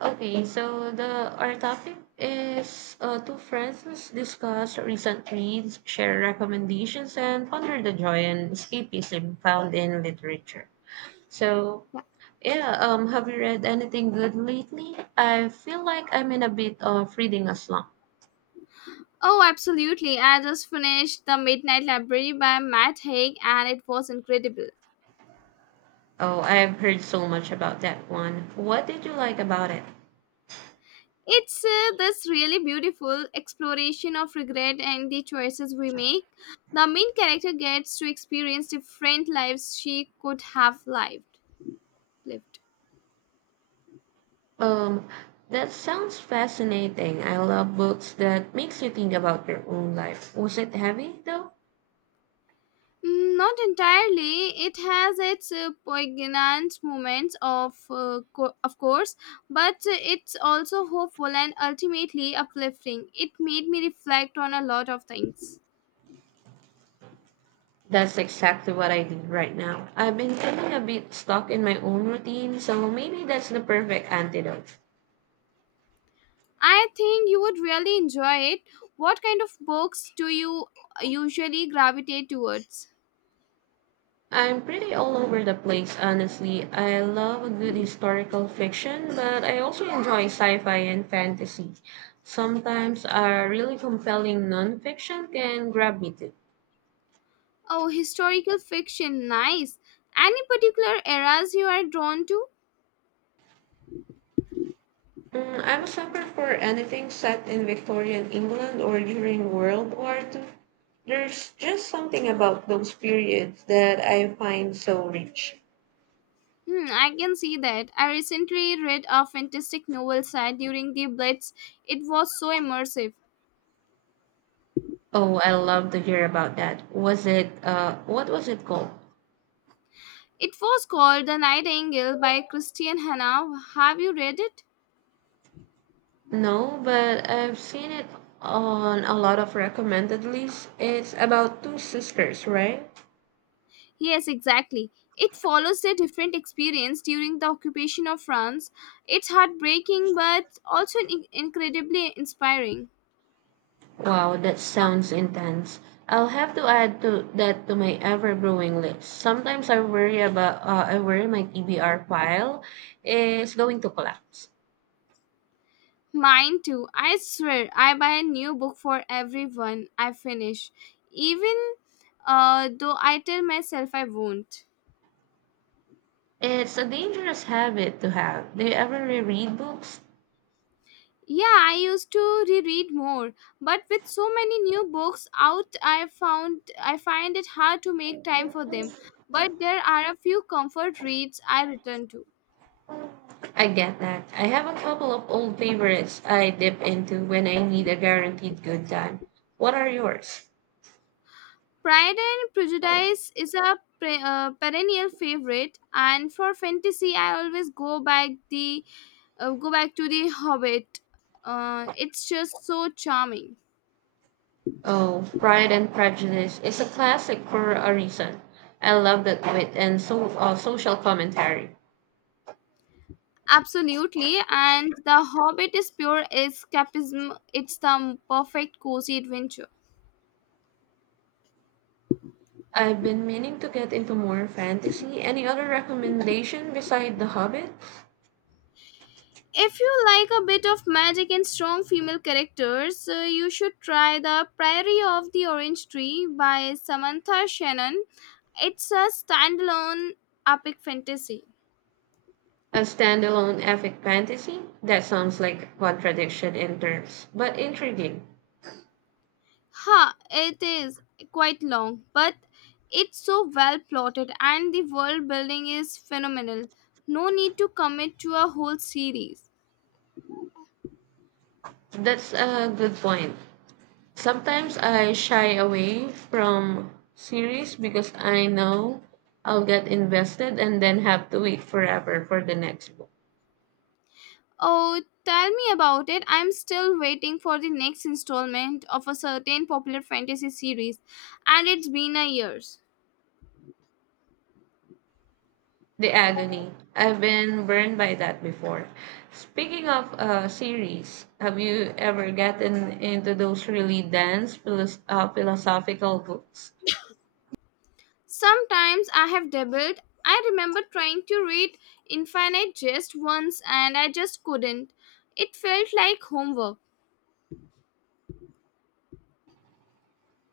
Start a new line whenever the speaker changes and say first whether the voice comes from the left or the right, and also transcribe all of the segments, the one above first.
right: Okay, so the our topic is two friends discuss recent reads, share recommendations, and ponder the joy and escapism found in literature. So yeah, have you read anything good lately? I feel like I'm in a bit of reading a slump.
left: Oh, absolutely. I just finished The Midnight Library by Matt Haig and it was incredible.
right: Oh, I've heard so much about that one. What did you like about it?
left: It's this really beautiful exploration of regret and the choices we make. The main character gets to experience different lives she could have lived.
right: Um, that sounds fascinating. I love books that makes you think about your own life. Was it heavy though?
left: Mm, not entirely. It has its poignant moments, of course, but it's also hopeful and ultimately uplifting. It made me reflect on a lot of things.
right: That's exactly what I do right now. I've been feeling a bit stuck in my own routine, so maybe that's the perfect antidote.
left: I think you would really enjoy it. What kind of books do you usually gravitate towards?
right: I'm pretty all over the place, honestly. I love a good historical fiction, but I also enjoy sci fi and fantasy. Sometimes a really compelling nonfiction can grab me too.
left: Oh, historical fiction, nice. Any particular eras you are drawn to?
right: Mm, I'm a sucker for anything set in Victorian England or during World War Two. There's just something about those periods that I find so rich.
left: Hmm, I can see that. I recently read a fantastic novel set during the Blitz. It was so immersive.
right: Oh, I love to hear about that. Was it what was it called?
left: It was called The Nightingale by Christian Hannah. Have you read it?
right: No, but I've seen it on a lot of recommended lists. It's about two sisters, right?
left: Yes, exactly. It follows their different experience during the occupation of France. It's heartbreaking but also incredibly inspiring.
right: Wow, that sounds intense. I'll have to add to that to my ever brewing list. Sometimes I worry about I worry my TBR file is going to collapse.
left: Mine too. I swear, I buy a new book for everyone I finish, even though I tell myself I won't.
right: It's a dangerous habit to have. Do you ever reread books?
left: Yeah, I used to reread more, but with so many new books out, I find it hard to make time for them. But there are a few comfort reads I return to.
right: I get that. I have a couple of old favorites I dip into when I need a guaranteed good time. What are yours?
left: Pride and Prejudice is a perennial favorite, and for fantasy, I always go back the go back to the Hobbit. It's just so charming.
right: Oh, Pride and Prejudice is a classic for a reason. I love that wit and social commentary.
left: Absolutely, and the Hobbit is pure escapism. It's the perfect cozy adventure.
right: I've been meaning to get into more fantasy. Any other recommendation beside The Hobbit?
left: If you like a bit of magic and strong female characters, you should try The Priory of the Orange Tree by Samantha Shannon. It's a standalone epic fantasy.
right: A standalone epic fantasy? That sounds like a contradiction in terms, but intriguing.
left: Ha, it is quite long, but it's so well plotted and the world building is phenomenal. No need to commit to a whole series.
right: That's a good point. Sometimes I shy away from series because I know I'll get invested and then have to wait forever for the next book.
left: Oh, tell me about it. I'm still waiting for the next installment of a certain popular fantasy series, and it's been a year.s
right: The agony. I've been burned by that before. Speaking of series, have you ever gotten into those really dense philosophical books?
left: Sometimes I have doubled. I remember trying to read Infinite just once, and I just couldn't. It felt like homework.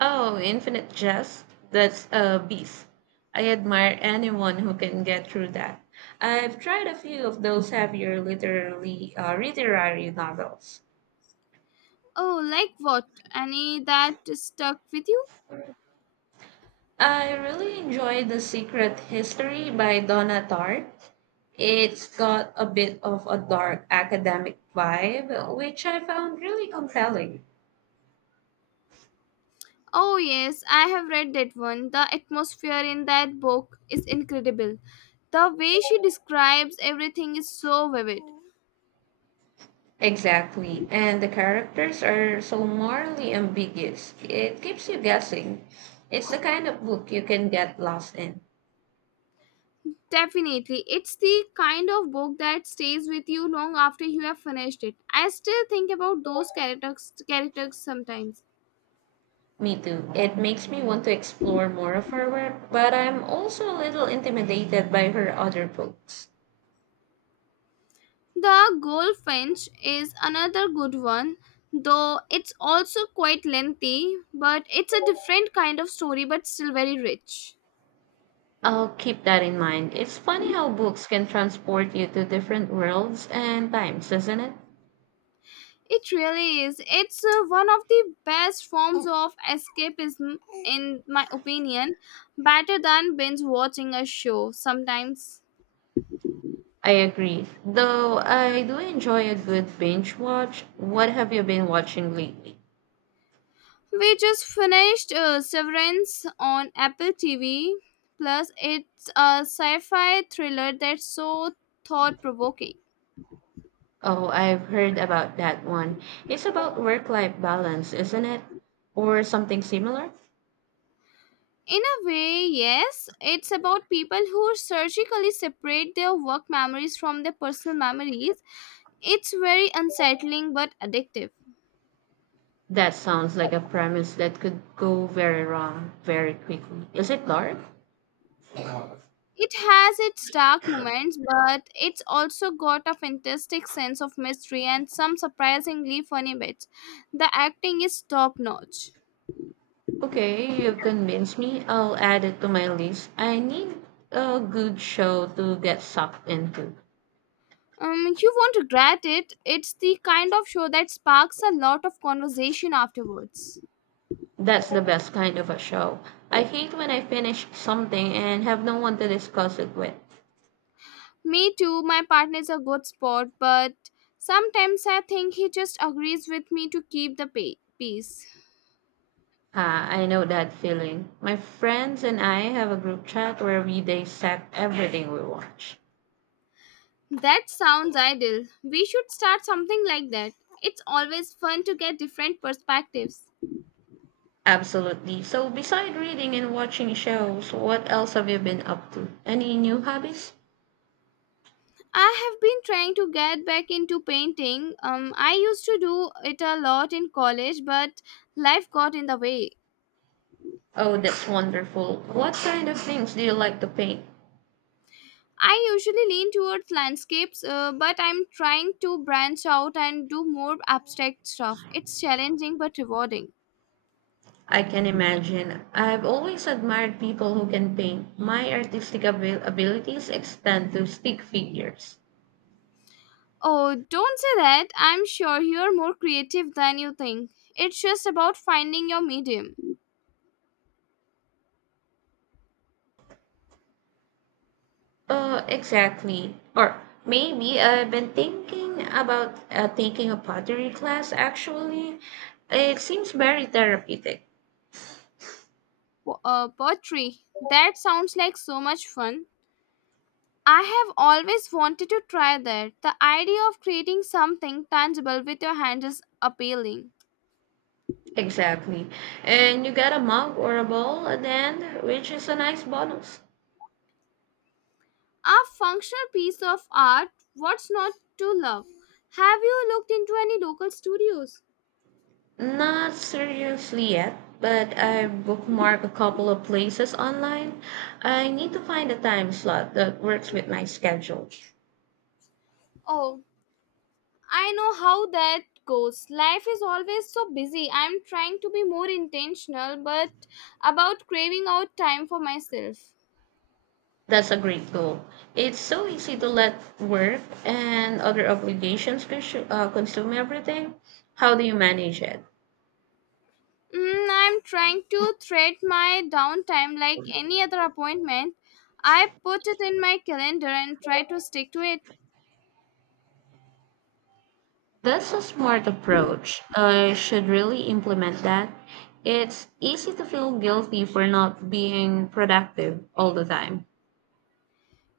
right: Oh, Infinite Jest. That's a beast. I admire anyone who can get through that. I've tried a few of those heavier literary novels.
left: Oh, like what? Any that stuck with you?
right: I really enjoyed The Secret History by Donna Tartt. It's got a bit of a dark academic vibe, which I found really compelling.
left: Oh, yes, I have read that one. The atmosphere in that book is incredible. The way she describes everything is so vivid.
right: Exactly. And the characters are so morally ambiguous. It keeps you guessing. It's the kind of book you can get lost in.
left: Definitely. It's the kind of book that stays with you long after you have finished it. I still think about those characters sometimes.
right: Me too. It makes me want to explore more of her work, but I'm also a little intimidated by her other books.
left: The Goldfinch is another good one, though it's also quite lengthy, but it's a different kind of story but still very rich.
right: I'll keep that in mind. It's funny how books can transport you to different worlds and times, isn't it?
left: It really is. It's one of the best forms of escapism in my opinion, better than binge watching a show sometimes.
right: I agree. Though I do enjoy a good binge watch. What have you been watching lately?
left: We just finished Severance on Apple TV. Plus, it's a sci fi thriller that's so thought provoking.
right: Oh, I've heard about that one. It's about work-life balance, isn't it? Or something similar?
left: In a way, yes, it's about people who surgically separate their work memories from their personal memories. It's very unsettling but addictive.
right: That sounds like a premise that could go very wrong very quickly. Is it dark?
left: It has its dark moments, but it's also got a fantastic sense of mystery and some surprisingly funny bits. The acting is top notch.
right: Okay, you've convinced me. I'll add it to my list. I need a good show to get sucked into.
left: You won't regret it. It's the kind of show that sparks a lot of conversation afterwards.
right: That's the best kind of a show. I hate when I finish something and have no one to discuss it with.
left: Me too, my partner's a good sport, but sometimes I think he just agrees with me to keep the peace.
right: Ah, I know that feeling. My friends and I have a group chat where we dissect everything we watch.
left: That sounds ideal. We should start something like that. It's always fun to get different perspectives.
right: Absolutely. So, beside reading and watching shows, what else have you been up to? Any new hobbies?
left: I have been trying to get back into painting. I used to do it a lot in college, but life got in the way.
right: Oh, that's wonderful. What kind of things do you like to paint?
left: I usually lean towards landscapes, but I'm trying to branch out and do more abstract stuff. It's challenging but rewarding.
right: I can imagine. I've always admired people who can paint. My abilities extend to stick figures.
left: Oh, don't say that. I'm sure you're more creative than you think. It's just about finding your medium.
right: Exactly. Or maybe I've been thinking about taking a pottery class actually. It seems very therapeutic.
left: Poetry. That sounds like so much fun. I have always wanted to try that. The idea of creating something tangible with your hands is appealing.
right: Exactly. And you got a mug or a bowl at the end, which is a nice bonus.
left: A functional piece of art, what's not to love? Have you looked into any local studios?
right: Not seriously yet, but I bookmarked a couple of places online. I need to find a time slot that works with my schedule.
left: Oh, I know how that goes. Life is always so busy. I'm trying to be more intentional, but about craving out time for myself.
right: That's a great goal. It's so easy to let work and other obligations consume everything. How do you manage it?
left: Mm, I'm trying to thread my downtime like any other appointment. I put it in my calendar and try to stick to it.
right: That's a smart approach. I should really implement that. It's easy to feel guilty for not being productive all the time.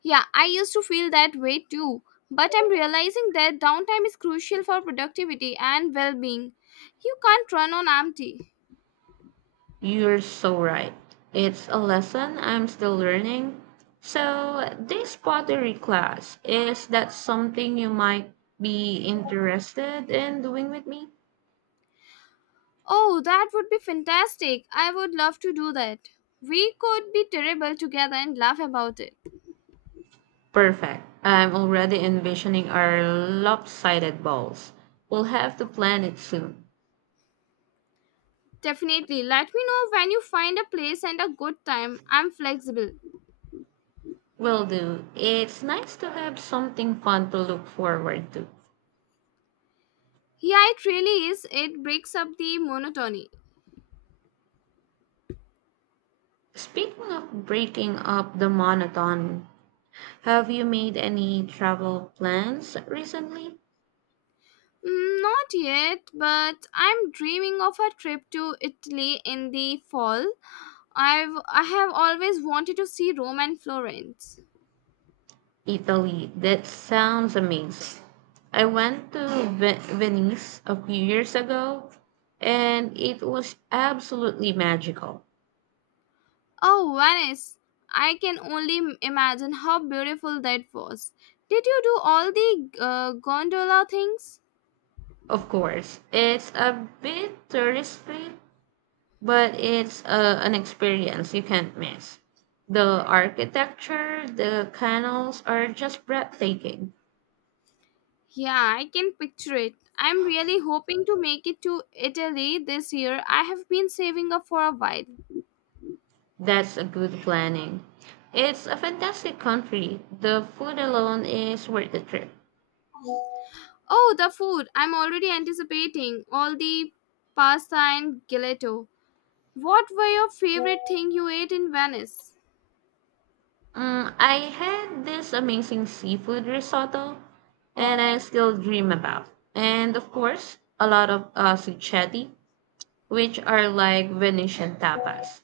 left: Yeah, I used to feel that way too, but I'm realizing that downtime is crucial for productivity and well being. You can't run on empty.
right: You're so right. It's a lesson I'm still learning. So, this pottery class, is that something you might be interested in doing with me?
left: Oh, that would be fantastic. I would love to do that. We could be terrible together and laugh about it.
right: Perfect. I'm already envisioning our lopsided balls. We'll have to plan it soon.
left: Definitely. Let me know when you find a place and a good time. I'm flexible.
right: Will do. It's nice to have something fun to look forward to.
left: Yeah, it really is. It breaks up the monotony.
right: Speaking of breaking up the monotony, have you made any travel plans recently?
left: Mm, not yet, but I'm dreaming of a trip to Italy in the fall. I have always wanted to see Rome and Florence.
right: Italy. That sounds amazing. I went to Venice a few years ago and it was absolutely magical.
left: Oh, Venice. I can only imagine how beautiful that was. Did you do all the gondola things?
right: Of course, it's a bit touristy, but it's an experience you can't miss. The architecture, the canals are just breathtaking.
left: Yeah, I can picture it. I'm really hoping to make it to Italy this year. I have been saving up for a while.
right: That's a good planning. It's a fantastic country. The food alone is worth the trip.
left: Oh, the food. I'm already anticipating all the pasta and gelato. What were your favorite thing you ate in Venice?
right: Mm, I had this amazing seafood risotto, and I still dream about. And of course, a lot of succetti, which are like Venetian tapas.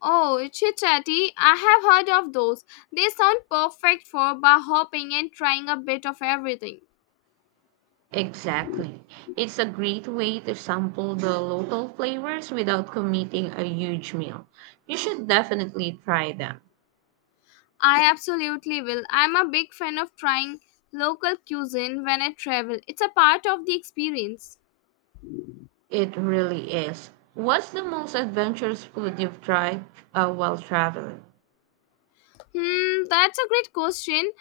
left: Oh, chit chatty! I have heard of those. They sound perfect for bar hopping and trying a bit of everything.
right: Exactly. It's a great way to sample the local flavors without committing a huge meal. You should definitely try them.
left: I absolutely will. I'm a big fan of trying local cuisine when I travel. It's a part of the experience.
right: It really is. What's the most adventurous food you've tried while traveling?
left: Hmm, that's a great question.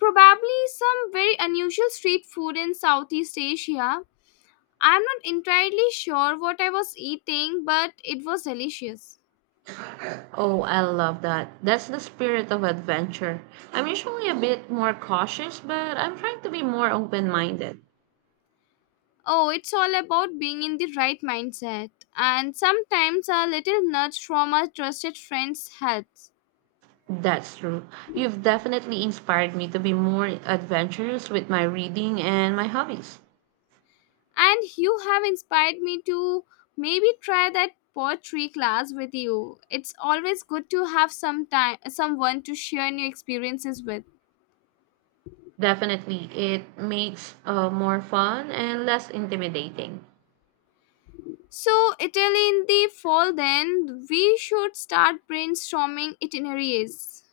left: Probably some very unusual street food in Southeast Asia. I'm not entirely sure what I was eating, but it was delicious.
right: Oh, I love that. That's the spirit of adventure. I'm usually a bit more cautious, but I'm trying to be more open minded.
left: Oh, it's all about being in the right mindset. And sometimes a little nudge from a trusted friend helps.
right: That's true. You've definitely inspired me to be more adventurous with my reading and my hobbies.
left: And you have inspired me to maybe try that poetry class with you. It's always good to have some time someone to share new experiences with.
right: Definitely, it makes more fun and less intimidating.
left: So, Italy in the fall then, we should start brainstorming itineraries.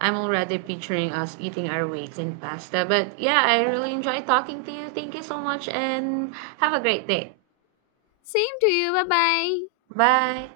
right: I'm already picturing us eating our weights in pasta. But yeah, I really enjoyed talking to you. Thank you so much and have a great day.
left: Same to you. Bye-bye.
right: Bye.